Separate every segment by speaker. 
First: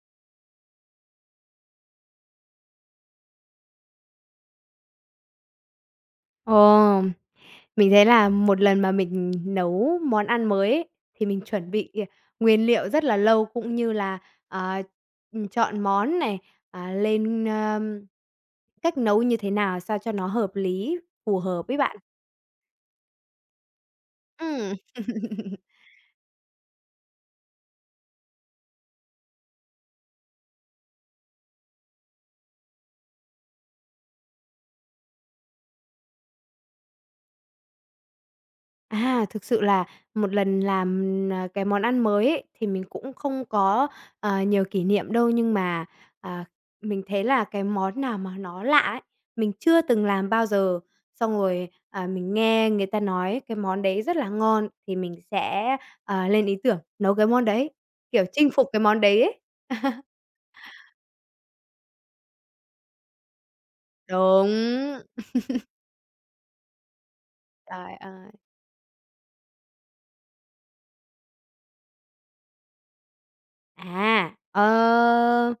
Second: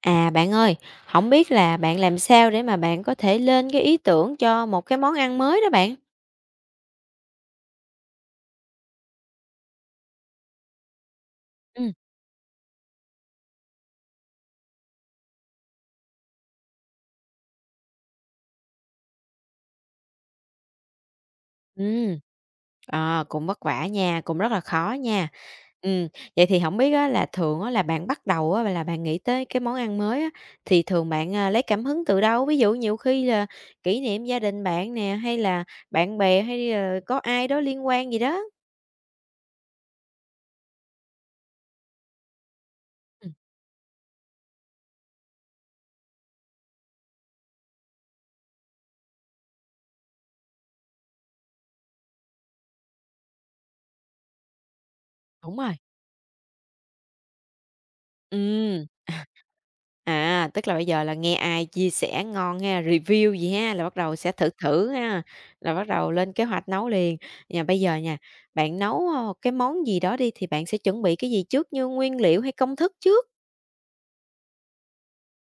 Speaker 1: À, bạn ơi, không biết là bạn làm sao để mà bạn có thể lên cái ý tưởng cho một cái món ăn mới đó bạn?
Speaker 2: Ồ, mình thấy là một lần mà mình nấu món ăn mới ấy, thì mình chuẩn bị
Speaker 1: Ừm.
Speaker 2: nguyên liệu rất là lâu cũng như là, ờ, chọn món này, lên, cách nấu như thế nào sao cho nó hợp lý, phù hợp với bạn.
Speaker 1: Ừm, ờ, cũng vất vả nha, cũng rất là
Speaker 2: Ừm.
Speaker 1: khó nha. Ừm, vậy thì không biết á là thường á là bạn bắt đầu á là bạn nghĩ tới cái món ăn mới á, thì thường bạn, lấy cảm hứng từ đâu? Ví dụ nhiều khi là kỷ niệm gia đình bạn nè, hay là bạn bè, hay là có ai đó liên quan gì đó?
Speaker 2: À, thực sự là một lần làm, cái món ăn mới ấy, thì mình cũng
Speaker 1: Ừm,
Speaker 2: không có, nhiều kỷ niệm đâu, nhưng mà, à, mình thấy là cái món nào mà nó lạ ấy, mình chưa từng làm bao giờ, xong rồi, mình nghe người ta nói cái món đấy rất là ngon thì mình
Speaker 1: đúng rồi.
Speaker 2: sẽ, lên ý tưởng nấu cái món đấy, kiểu, chinh phục cái
Speaker 1: Ừm.
Speaker 2: món đấy ấy.
Speaker 1: À, tức là bây giờ là nghe ai chia sẻ ngon ha, review gì ha, là bắt đầu sẽ
Speaker 2: Đúng,
Speaker 1: thử thử ha, là bắt đầu lên kế hoạch nấu liền. Nhà bây
Speaker 2: trời
Speaker 1: giờ nha,
Speaker 2: ơi.
Speaker 1: bạn nấu, cái món gì đó đi thì bạn sẽ chuẩn bị cái gì trước như nguyên liệu hay công thức trước?
Speaker 2: À, ờ,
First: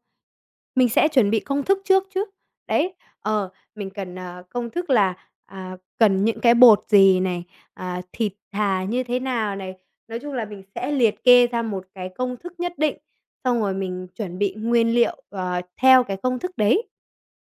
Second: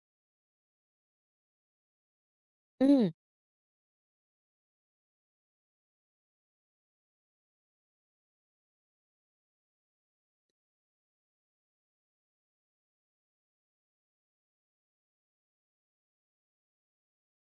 Speaker 2: mình sẽ chuẩn bị công thức trước chứ. Đấy,
Speaker 1: Ừm,
Speaker 2: mình cần, công thức là, cần những cái bột gì này, thịt thà như thế nào này. Nói chung là mình sẽ liệt kê ra một cái công thức nhất định, xong rồi mình chuẩn bị nguyên liệu, theo cái công thức đấy.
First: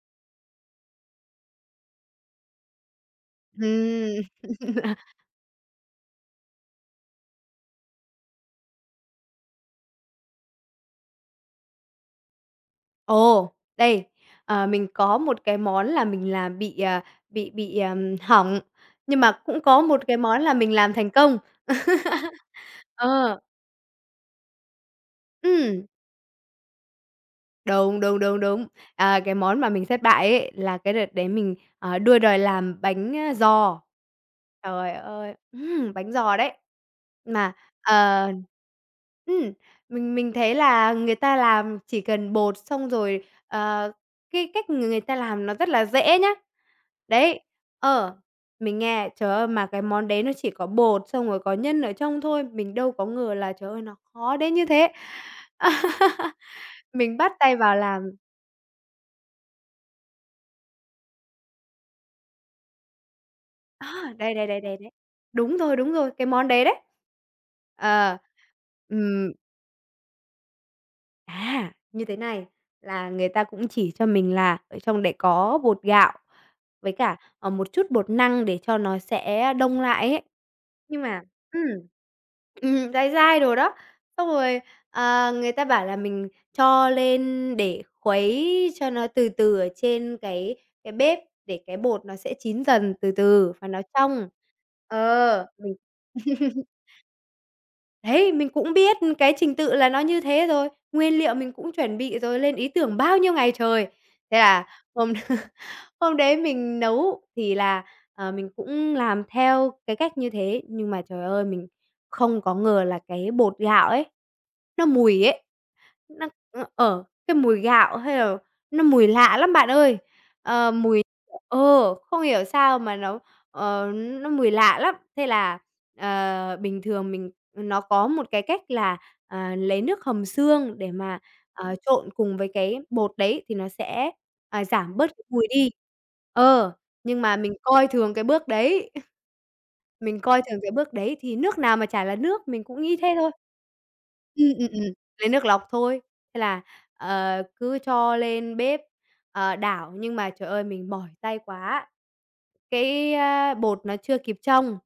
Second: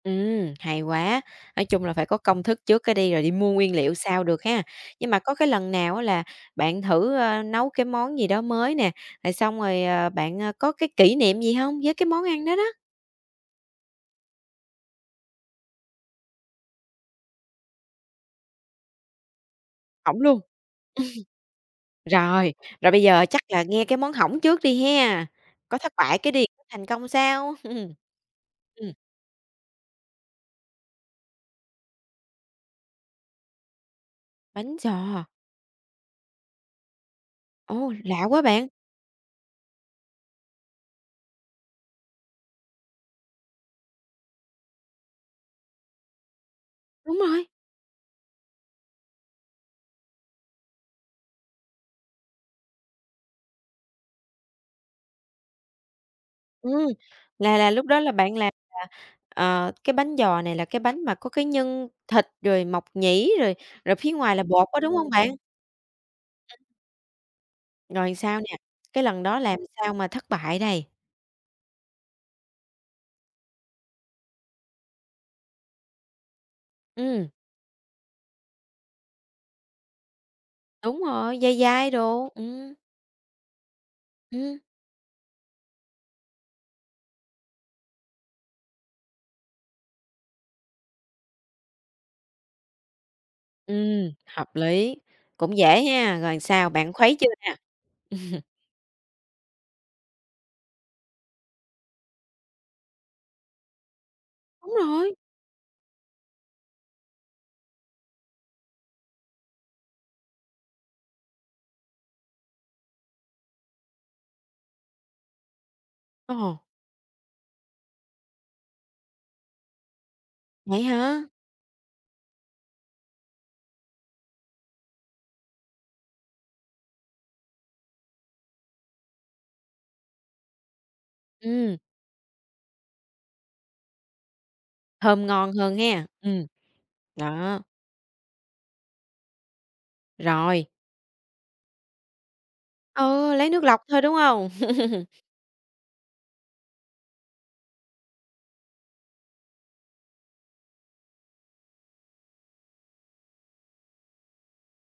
Speaker 1: hay quá. Nói chung là phải có công thức trước cái đi rồi đi mua nguyên liệu
Speaker 2: Ừm.
Speaker 1: sau được ha. Nhưng mà có cái lần nào á là bạn thử, nấu cái món gì đó mới nè, rồi xong rồi, bạn, có cái kỷ niệm gì không với cái món ăn đó đó?
Speaker 2: Ồ, đây, mình có một cái món là mình làm bị, hỏng, nhưng mà cũng có một cái
Speaker 1: Hổng
Speaker 2: món
Speaker 1: luôn?
Speaker 2: là mình làm thành công.
Speaker 1: Rồi, rồi bây giờ
Speaker 2: Ờ,
Speaker 1: chắc là nghe cái món hỏng trước đi ha, có
Speaker 2: ừm,
Speaker 1: thất bại cái đi, có thành công sau. Ừm.
Speaker 2: Đúng, đúng, đúng, đúng. À, cái món mà mình thất bại ấy là cái đợt đấy mình, đua đòi làm bánh, giò.
Speaker 1: Bánh
Speaker 2: Trời
Speaker 1: giò,
Speaker 2: ơi, bánh giò đấy. Mà,
Speaker 1: ô, lạ
Speaker 2: ờ
Speaker 1: quá bạn,
Speaker 2: ừm, mình thấy là người ta làm chỉ cần bột xong rồi, cái cách người người ta làm nó rất là dễ nhá.
Speaker 1: đúng
Speaker 2: Đấy,
Speaker 1: rồi,
Speaker 2: ờ, mình nghe, trời ơi, mà cái món đấy nó chỉ có bột xong rồi có nhân ở trong thôi, mình đâu có ngờ là, trời ơi, nó khó đến như thế.
Speaker 1: ừm,
Speaker 2: Mình bắt tay
Speaker 1: là
Speaker 2: vào
Speaker 1: lúc đó
Speaker 2: làm
Speaker 1: là bạn làm, cái bánh giò này là cái bánh mà có cái nhân thịt rồi mộc nhĩ rồi rồi phía
Speaker 2: á, đấy,
Speaker 1: ngoài là
Speaker 2: đấy, đấy,
Speaker 1: bột
Speaker 2: đấy,
Speaker 1: đó
Speaker 2: đấy.
Speaker 1: đúng không bạn?
Speaker 2: Đúng rồi, cái món đấy đấy.
Speaker 1: Rồi
Speaker 2: Ờ,
Speaker 1: sao nè, cái lần
Speaker 2: ừm.
Speaker 1: đó làm sao mà thất bại đây?
Speaker 2: Như thế này, là người ta cũng chỉ cho mình là ở trong để có bột gạo với cả,
Speaker 1: Ừm,
Speaker 2: một chút bột năng để cho nó sẽ đông lại ấy. Nhưng
Speaker 1: đúng
Speaker 2: mà
Speaker 1: rồi, dai
Speaker 2: ừm,
Speaker 1: dai đồ, ừ,
Speaker 2: dai dai đồ đó, xong
Speaker 1: ừm.
Speaker 2: rồi, người ta bảo là mình cho lên để khuấy cho nó từ từ ở trên cái bếp để cái bột nó sẽ chín dần từ từ và nó trong.
Speaker 1: Hợp lý,
Speaker 2: Ờ,
Speaker 1: cũng
Speaker 2: mình
Speaker 1: dễ ha, rồi sao, bạn khuấy chưa nè?
Speaker 2: Đấy, mình cũng biết cái trình tự là nó như thế rồi, nguyên liệu mình cũng chuẩn bị rồi, lên ý tưởng bao nhiêu ngày trời. Thế là
Speaker 1: Đúng
Speaker 2: hôm
Speaker 1: rồi,
Speaker 2: hôm đấy mình nấu thì là, mình cũng làm theo cái cách như thế, nhưng mà, trời ơi, mình không có ngờ là cái bột gạo ấy, nó mùi ấy, nó
Speaker 1: ồ,
Speaker 2: ở cái mùi gạo hay là nó mùi lạ lắm bạn ơi. Ờ,
Speaker 1: vậy
Speaker 2: mùi
Speaker 1: hả?
Speaker 2: không hiểu sao mà nó, nó mùi lạ lắm. Thế là, bình thường mình nó có một cái cách là, lấy nước hầm xương để mà
Speaker 1: Ừm,
Speaker 2: trộn cùng với cái bột đấy thì nó sẽ, giảm bớt cái
Speaker 1: thơm
Speaker 2: mùi
Speaker 1: ngon
Speaker 2: đi.
Speaker 1: hơn ha,
Speaker 2: Ờ, nhưng mà mình
Speaker 1: đó,
Speaker 2: coi thường cái bước đấy, mình coi thường
Speaker 1: rồi,
Speaker 2: cái bước đấy thì nước nào mà chả là nước, mình cũng nghĩ thế thôi.
Speaker 1: ừ, lấy nước lọc thôi, đúng không,
Speaker 2: Ừm, ừm, ừm, lấy nước lọc thôi. Thế là, cứ cho lên bếp, đảo nhưng mà trời ơi, mình mỏi tay quá, cái, bột nó chưa kịp trong,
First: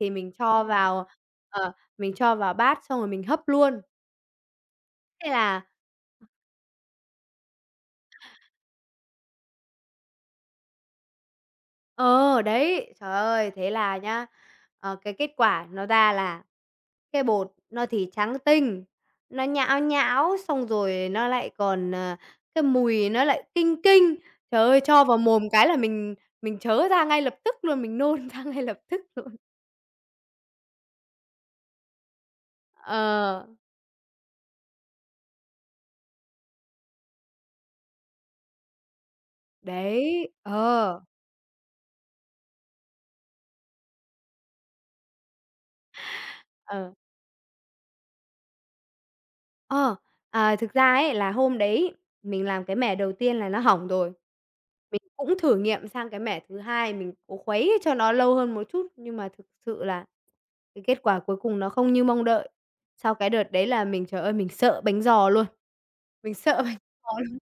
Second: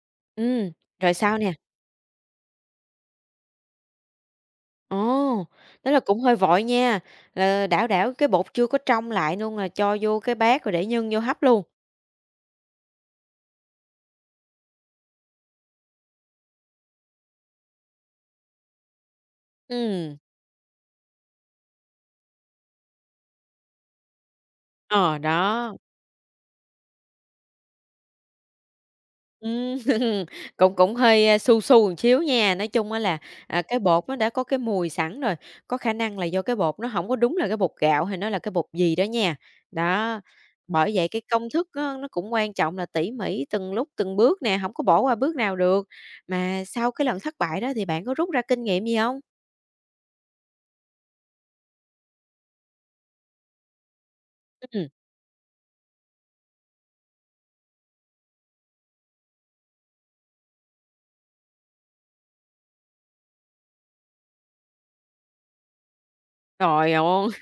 Speaker 2: thì mình cho
Speaker 1: Ừm,
Speaker 2: vào,
Speaker 1: rồi sao nè?
Speaker 2: ờ, mình cho vào bát xong rồi mình hấp luôn. Thế
Speaker 1: Ồ,
Speaker 2: là
Speaker 1: tức là cũng hơi vội nha, là đảo đảo cái bột chưa có trong lại luôn là cho vô cái bát rồi để nhân vô hấp luôn.
Speaker 2: Ờ, đấy, trời ơi, thế là nhá, cái kết quả nó ra là cái bột nó thì trắng tinh, nó nhão
Speaker 1: Ừm,
Speaker 2: nhão, xong rồi nó lại còn, cái mùi nó lại kinh kinh. Trời ơi, cho vào
Speaker 1: ờ,
Speaker 2: mồm cái
Speaker 1: đó.
Speaker 2: là mình chớ ra ngay lập tức luôn, mình nôn ra ngay lập tức luôn.
Speaker 1: Ừm, cũng cũng hơi, su su một xíu nha. Nói chung á là,
Speaker 2: Ờ,
Speaker 1: cái bột nó đã có cái mùi sẵn rồi, có khả năng là do cái bột nó không có đúng là cái bột gạo hay nó là cái bột gì đó nha. Đó,
Speaker 2: đấy,
Speaker 1: bởi
Speaker 2: ờ,
Speaker 1: vậy cái công thức á nó cũng quan trọng là tỉ mỉ từng lúc từng bước nè, không có bỏ qua bước nào được. Mà sau
Speaker 2: ờ.
Speaker 1: cái lần thất bại đó thì bạn có rút ra kinh nghiệm gì không?
Speaker 2: Ờ, à, thực ra ấy là hôm đấy mình làm cái mẻ đầu tiên là nó hỏng rồi.
Speaker 1: Ừm,
Speaker 2: Mình cũng thử nghiệm sang cái mẻ thứ hai, mình cố khuấy cho nó lâu hơn một chút, nhưng mà thực sự là cái kết quả cuối cùng nó không như mong đợi. Sau cái đợt đấy là mình, trời ơi, mình sợ bánh giò luôn, mình sợ bánh
Speaker 1: trời
Speaker 2: giò
Speaker 1: ơi,
Speaker 2: luôn.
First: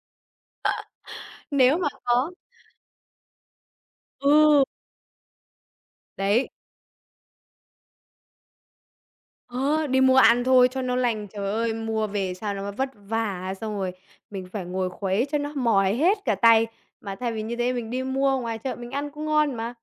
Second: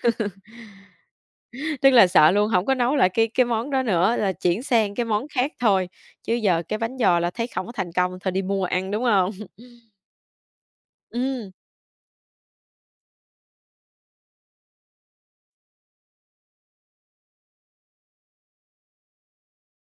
Speaker 2: Nếu mà
Speaker 1: tức là
Speaker 2: có
Speaker 1: sợ luôn không có nấu lại cái món đó nữa, là chuyển
Speaker 2: ừ,
Speaker 1: sang cái món khác thôi, chứ
Speaker 2: đấy,
Speaker 1: giờ cái bánh giò là thấy không có thành công thôi đi mua ăn, đúng không?
Speaker 2: Ờ, đi mua ăn thôi cho nó lành.
Speaker 1: Ừm,
Speaker 2: Trời ơi, mua về sao nó vất vả, xong rồi mình phải ngồi khuấy cho nó mỏi hết cả tay. Mà thay vì như thế mình đi mua ngoài chợ mình ăn cũng ngon mà,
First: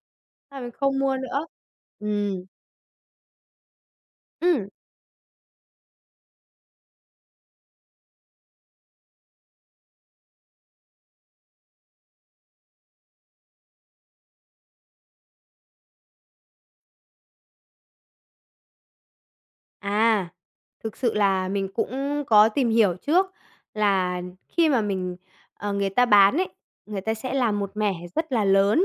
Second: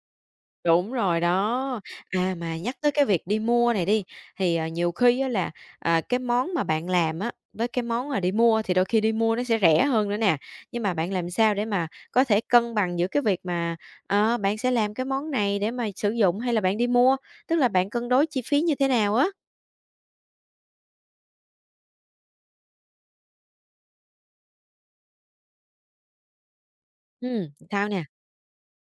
Speaker 2: sao mình
Speaker 1: đúng
Speaker 2: không mua
Speaker 1: rồi
Speaker 2: nữa?
Speaker 1: đó.
Speaker 2: Ừ.
Speaker 1: À, mà nhắc tới cái việc đi mua này đi, thì,
Speaker 2: Ừ.
Speaker 1: nhiều khi á là, cái món mà bạn làm á, với cái món mà đi mua thì đôi khi đi mua nó sẽ rẻ hơn nữa nè. Nhưng mà bạn làm sao để mà có thể cân bằng giữa cái việc mà, bạn sẽ làm cái món này để mà sử dụng hay là bạn đi mua? Tức là bạn cân đối chi phí như thế nào á?
Speaker 2: À, thực sự là mình cũng có tìm hiểu trước là khi mà mình người ta bán ấy, người ta sẽ làm một
Speaker 1: Sao
Speaker 2: mẻ
Speaker 1: nè?
Speaker 2: rất là lớn,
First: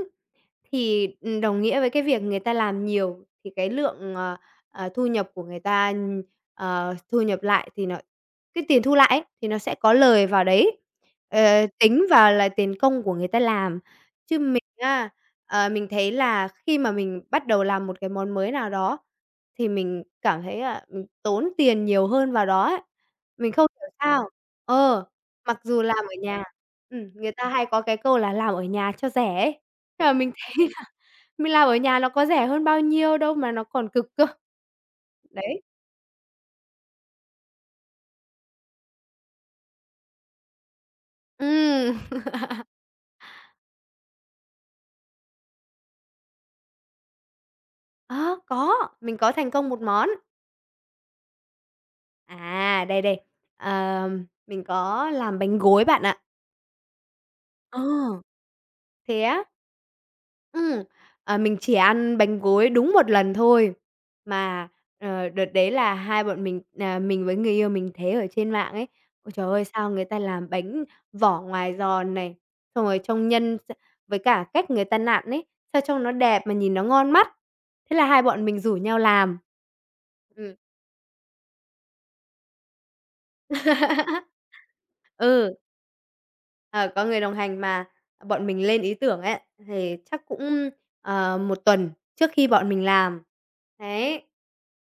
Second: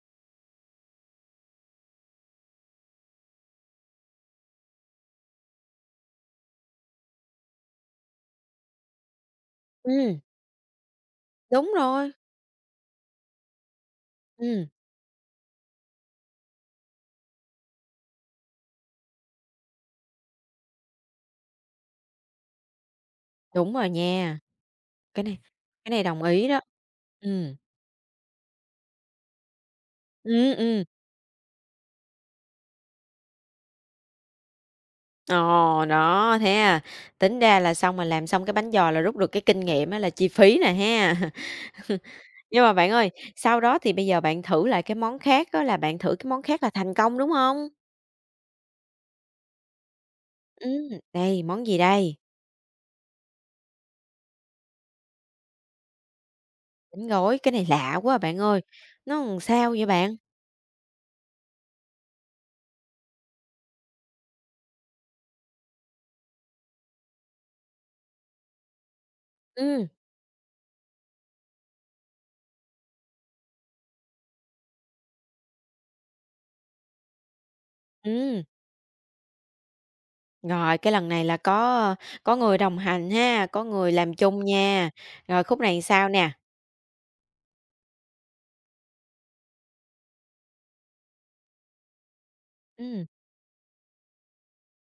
Speaker 2: thì, đồng nghĩa với cái việc người ta làm nhiều thì cái lượng, thu nhập của người ta, thu nhập lại thì nó cái tiền thu lại ấy, thì nó sẽ có
Speaker 1: Ừm,
Speaker 2: lời vào đấy, ờ,
Speaker 1: đúng
Speaker 2: tính
Speaker 1: rồi,
Speaker 2: vào là tiền công của người ta làm. Chứ mình
Speaker 1: ừm,
Speaker 2: á, mình thấy là khi mà mình bắt đầu làm một cái món mới nào đó thì mình cảm thấy là mình tốn tiền nhiều hơn vào đó ấy. Mình không
Speaker 1: đúng
Speaker 2: hiểu
Speaker 1: rồi
Speaker 2: sao
Speaker 1: nha.
Speaker 2: ờ,
Speaker 1: Cái này
Speaker 2: mặc dù
Speaker 1: cái
Speaker 2: làm
Speaker 1: này
Speaker 2: ở
Speaker 1: đồng
Speaker 2: nhà
Speaker 1: ý đó.
Speaker 2: người ta
Speaker 1: Ừm,
Speaker 2: hay có cái câu là "Làm ở nhà cho rẻ" ấy, nhưng mà mình
Speaker 1: ừm,
Speaker 2: thấy là
Speaker 1: ừm.
Speaker 2: mình làm ở nhà nó có rẻ hơn bao nhiêu đâu mà nó còn cực cơ. Đấy.
Speaker 1: Ồ, đó, thế à. Tính ra là xong mà làm xong cái bánh giò là rút được cái kinh nghiệm á là chi phí nè ha.
Speaker 2: Ừm,
Speaker 1: Nhưng mà bạn ơi, sau đó thì bây giờ bạn thử lại cái món khác đó là bạn thử cái món khác là thành công, đúng không?
Speaker 2: ờ, có, mình có thành công một món.
Speaker 1: Đây, món gì đây?
Speaker 2: À, đây, đây, mình có làm bánh gối bạn ạ.
Speaker 1: Bánh gói, cái này
Speaker 2: Ờ.
Speaker 1: lạ quá à bạn ơi,
Speaker 2: Thế
Speaker 1: nó làm
Speaker 2: á?
Speaker 1: sao vậy bạn?
Speaker 2: Ừm, mình chỉ ăn bánh gối đúng một lần thôi, mà, đợt đấy là hai bọn mình à, mình với người yêu mình thấy ở trên mạng ấy, ôi trời ơi,
Speaker 1: Ừm,
Speaker 2: sao người ta làm bánh vỏ ngoài giòn này, xong rồi trông nhân s với cả cách người ta nặn ấy, sao trông nó đẹp mà nhìn nó ngon mắt. Thế là hai
Speaker 1: ừm,
Speaker 2: bọn mình rủ nhau làm. Ừm.
Speaker 1: rồi cái lần này là có người đồng hành ha, có người làm chung nha. Rồi
Speaker 2: Ừ.
Speaker 1: khúc này sao nè?
Speaker 2: Ờ, có người đồng hành mà bọn mình lên ý tưởng ấy, thì chắc cũng, 1 tuần trước khi bọn mình
Speaker 1: Ừm,
Speaker 2: làm. Đấy,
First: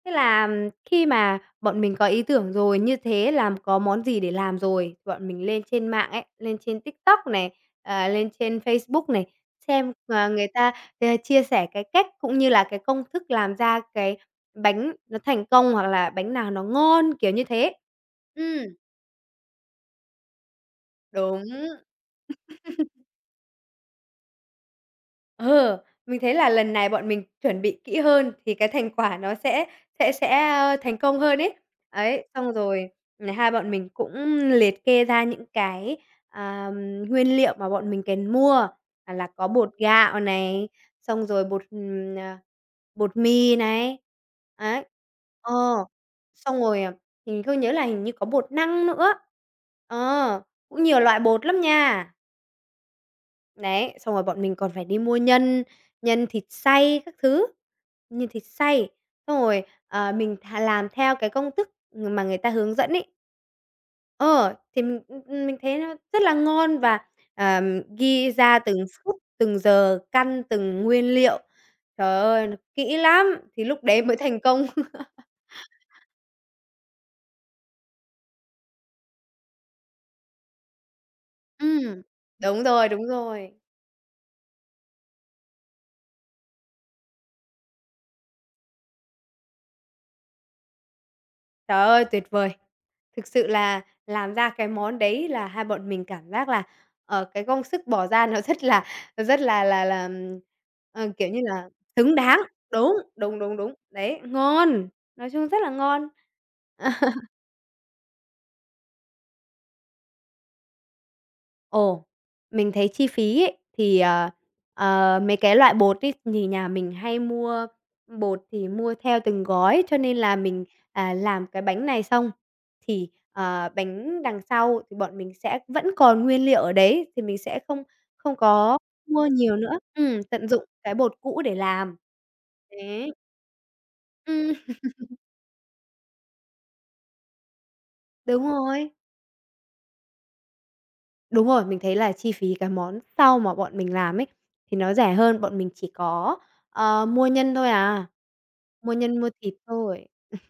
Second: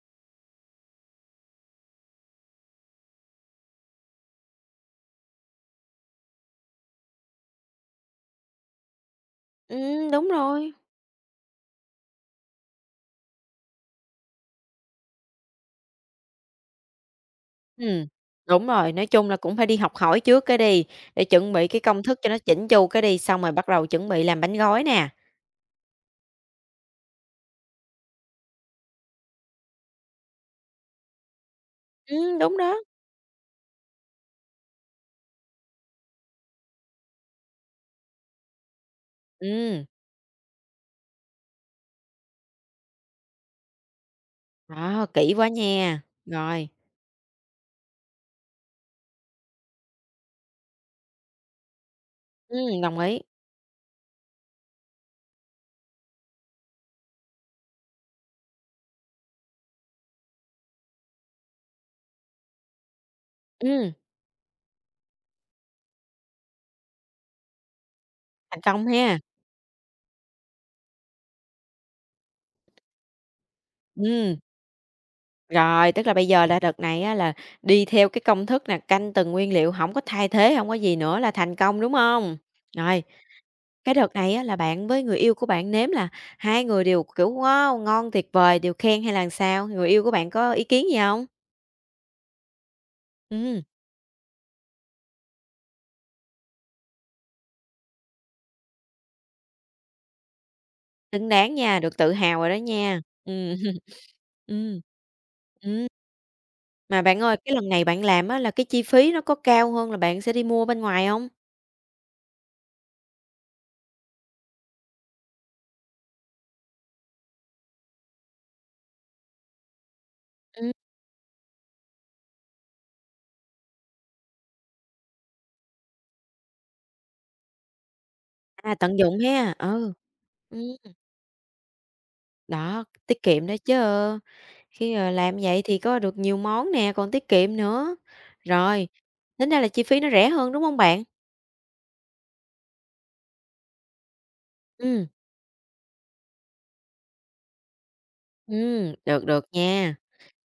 Speaker 2: thế là khi mà bọn mình có ý tưởng rồi, như thế làm có món gì để làm rồi, bọn mình lên trên mạng ấy, lên trên TikTok này, lên trên Facebook này, xem,
Speaker 1: đúng
Speaker 2: người ta,
Speaker 1: rồi.
Speaker 2: chia sẻ cái cách cũng như là cái công thức làm ra cái bánh nó thành công hoặc là bánh nào nó ngon, kiểu như thế.
Speaker 1: Ừm,
Speaker 2: Ừm,
Speaker 1: đúng rồi, nói chung là cũng phải đi học hỏi trước cái đi, để
Speaker 2: đúng.
Speaker 1: chuẩn bị cái công thức cho nó chỉnh chu cái đi, xong rồi bắt đầu chuẩn bị làm bánh gói nè.
Speaker 2: Ờ, mình thấy là lần này bọn mình chuẩn bị kỹ hơn thì cái thành quả nó sẽ, thành công hơn ấy. Ấy, xong
Speaker 1: Đúng đó.
Speaker 2: rồi, hai bọn mình cũng liệt kê ra những cái, à, nguyên liệu mà bọn mình cần mua, là có bột
Speaker 1: Ừm,
Speaker 2: gạo này, xong rồi bột, bột mì này, ấy.
Speaker 1: đó, kỹ quá
Speaker 2: Ờ,
Speaker 1: nha.
Speaker 2: xong
Speaker 1: Rồi,
Speaker 2: rồi, mình không nhớ là hình như có bột năng nữa. Ờ, cũng nhiều loại bột lắm nha.
Speaker 1: đồng ý.
Speaker 2: Đấy, xong rồi bọn mình còn phải đi mua nhân, nhân thịt xay các thứ, nhân thịt xay, xong rồi, mình thà làm theo cái công thức mà người ta hướng dẫn ấy.
Speaker 1: Ừm,
Speaker 2: Mình thấy nó rất là ngon và, ghi ra
Speaker 1: thành
Speaker 2: từng
Speaker 1: công
Speaker 2: phút,
Speaker 1: ha.
Speaker 2: từng giờ, căn từng nguyên liệu. Trời ơi, nó kỹ lắm, thì lúc đấy mới
Speaker 1: Ừm,
Speaker 2: thành công.
Speaker 1: rồi, tức là bây giờ là đợt này á là đi theo cái công thức nè, canh từng nguyên liệu, hổng có thay thế, hổng có gì nữa là thành công, đúng
Speaker 2: Ừm.
Speaker 1: hông?
Speaker 2: Đúng rồi, đúng
Speaker 1: Rồi.
Speaker 2: rồi.
Speaker 1: Cái đợt này á là bạn với người yêu của bạn nếm là hai người đều, kiểu, wow, ngon tuyệt vời, đều khen hay là sao? Người yêu của bạn có ý kiến gì không?
Speaker 2: Trời ơi, tuyệt vời! Thực sự
Speaker 1: Ừm,
Speaker 2: là làm ra cái món đấy là hai bọn mình cảm giác là, cái công sức bỏ ra nó rất là rất là là là, ừm, kiểu
Speaker 1: xứng
Speaker 2: như
Speaker 1: đáng
Speaker 2: là,
Speaker 1: nha, được tự
Speaker 2: xứng
Speaker 1: hào
Speaker 2: đáng.
Speaker 1: rồi đó
Speaker 2: Đúng,
Speaker 1: nha.
Speaker 2: đúng,
Speaker 1: Ừm.
Speaker 2: đúng, đúng. Đấy,
Speaker 1: Ừm.
Speaker 2: ngon, nói chung rất là
Speaker 1: Ừm,
Speaker 2: ngon.
Speaker 1: mà bạn ơi, cái lần này bạn làm á là cái chi phí nó có cao hơn là bạn sẽ đi mua bên ngoài không?
Speaker 2: Ồ, mình thấy chi phí ấy, thì, mấy cái loại bột ấy, thì nhà mình hay mua bột thì mua theo từng gói, cho nên là mình,
Speaker 1: Ừm,
Speaker 2: làm cái bánh này xong thì, bánh đằng sau thì bọn mình sẽ vẫn còn nguyên liệu ở đấy, thì mình sẽ không không
Speaker 1: à,
Speaker 2: có
Speaker 1: tận dụng
Speaker 2: mua
Speaker 1: ha,
Speaker 2: nhiều nữa.
Speaker 1: ừ,
Speaker 2: Tận dụng cái
Speaker 1: ừm,
Speaker 2: bột cũ để làm.
Speaker 1: đó,
Speaker 2: Thế
Speaker 1: tiết kiệm đó chứ.
Speaker 2: ừm,
Speaker 1: Khi, làm vậy thì có được nhiều món nè, còn tiết kiệm nữa.
Speaker 2: đúng
Speaker 1: Rồi,
Speaker 2: rồi.
Speaker 1: tính ra là chi phí nó rẻ hơn, đúng không bạn?
Speaker 2: Đúng rồi, mình thấy là chi phí cái món sau mà bọn mình làm ấy, thì nó
Speaker 1: Ừm.
Speaker 2: rẻ hơn, bọn mình chỉ có, mua nhân thôi à. Mua nhân
Speaker 1: Được,
Speaker 2: mua
Speaker 1: được
Speaker 2: thịt
Speaker 1: nha.
Speaker 2: thôi,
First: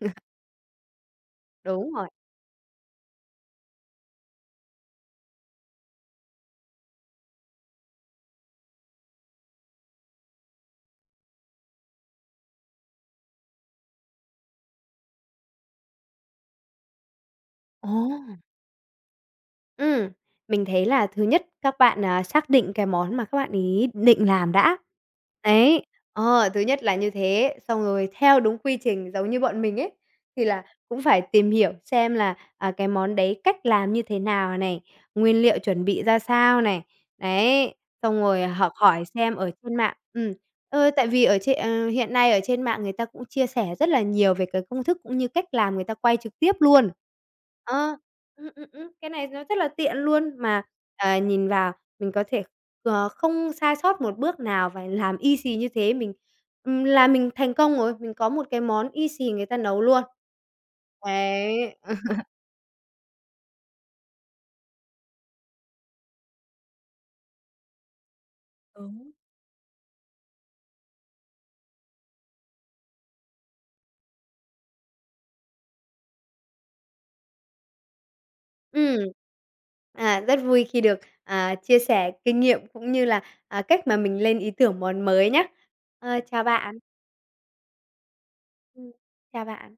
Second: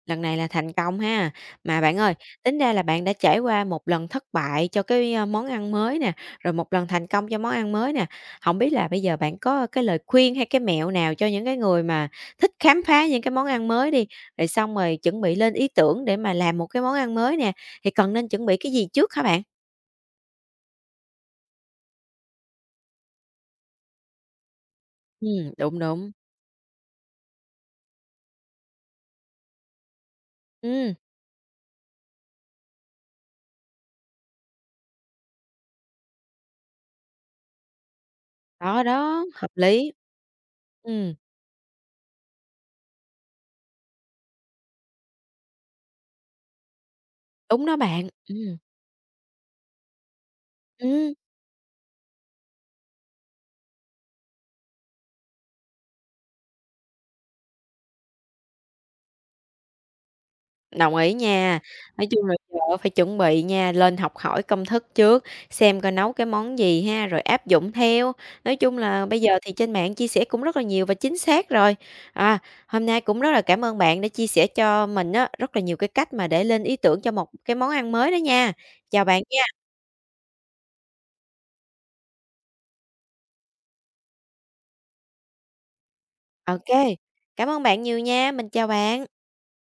Speaker 1: Lần này là thành công ha. Mà
Speaker 2: đúng
Speaker 1: bạn
Speaker 2: rồi.
Speaker 1: ơi, tính ra là bạn đã trải qua một lần thất bại cho cái, món ăn mới nè, rồi một lần thành công cho món ăn mới nè. Không biết là bây giờ bạn có cái lời khuyên hay cái mẹo nào cho những cái người mà thích khám phá những cái món ăn mới đi, rồi xong rồi chuẩn bị lên ý tưởng để mà làm một cái món ăn mới nè, thì cần nên
Speaker 2: Ồ!
Speaker 1: chuẩn bị cái gì trước hả bạn?
Speaker 2: Ừm, mình thấy là thứ nhất các bạn, xác định cái món mà các bạn ấy định làm đã.
Speaker 1: Đúng,
Speaker 2: Đấy,
Speaker 1: đúng.
Speaker 2: thứ nhất là như thế, xong rồi theo đúng quy trình giống như bọn mình ấy, thì là
Speaker 1: Ừm,
Speaker 2: cũng phải tìm hiểu xem là, cái món đấy cách làm như thế nào này, nguyên liệu chuẩn bị ra sao này, đấy, xong rồi học
Speaker 1: đó,
Speaker 2: hỏi
Speaker 1: đó,
Speaker 2: xem ở
Speaker 1: hợp
Speaker 2: trên
Speaker 1: lý.
Speaker 2: mạng. Ừm. Ờ, tại
Speaker 1: Ừm,
Speaker 2: vì ở trên hiện nay ở trên mạng người ta cũng chia sẻ rất là nhiều về cái công thức cũng như cách làm người ta quay trực tiếp luôn.
Speaker 1: đúng đó
Speaker 2: Ờ,
Speaker 1: bạn.
Speaker 2: cái này nó rất là tiện luôn mà,
Speaker 1: Ừm.
Speaker 2: nhìn vào mình có thể, không sai sót một bước nào và làm y xì như thế mình là mình thành công rồi, mình có một cái món y xì người ta nấu luôn.
Speaker 1: Đồng ý nha.
Speaker 2: Đấy. Ờ.
Speaker 1: Nói chung là giờ phải chuẩn bị nha, lên học hỏi công thức trước, xem coi nấu cái món gì ha, rồi áp dụng theo. Nói chung là
Speaker 2: Đúng.
Speaker 1: bây giờ thì trên mạng chia sẻ cũng rất là nhiều và chính xác rồi. À, hôm nay cũng rất là cảm ơn bạn đã chia sẻ cho mình á, rất là nhiều cái cách mà để lên ý tưởng cho một cái món ăn mới đó nha.
Speaker 2: Ừm.
Speaker 1: Chào bạn nha.
Speaker 2: À, rất vui khi được, chia sẻ kinh nghiệm cũng như là, cách mà mình lên ý tưởng món mới nhé. Ờ, chào bạn.
Speaker 1: Ok, cảm ơn bạn nhiều nha, mình chào
Speaker 2: Ừm,
Speaker 1: bạn.
Speaker 2: chào bạn.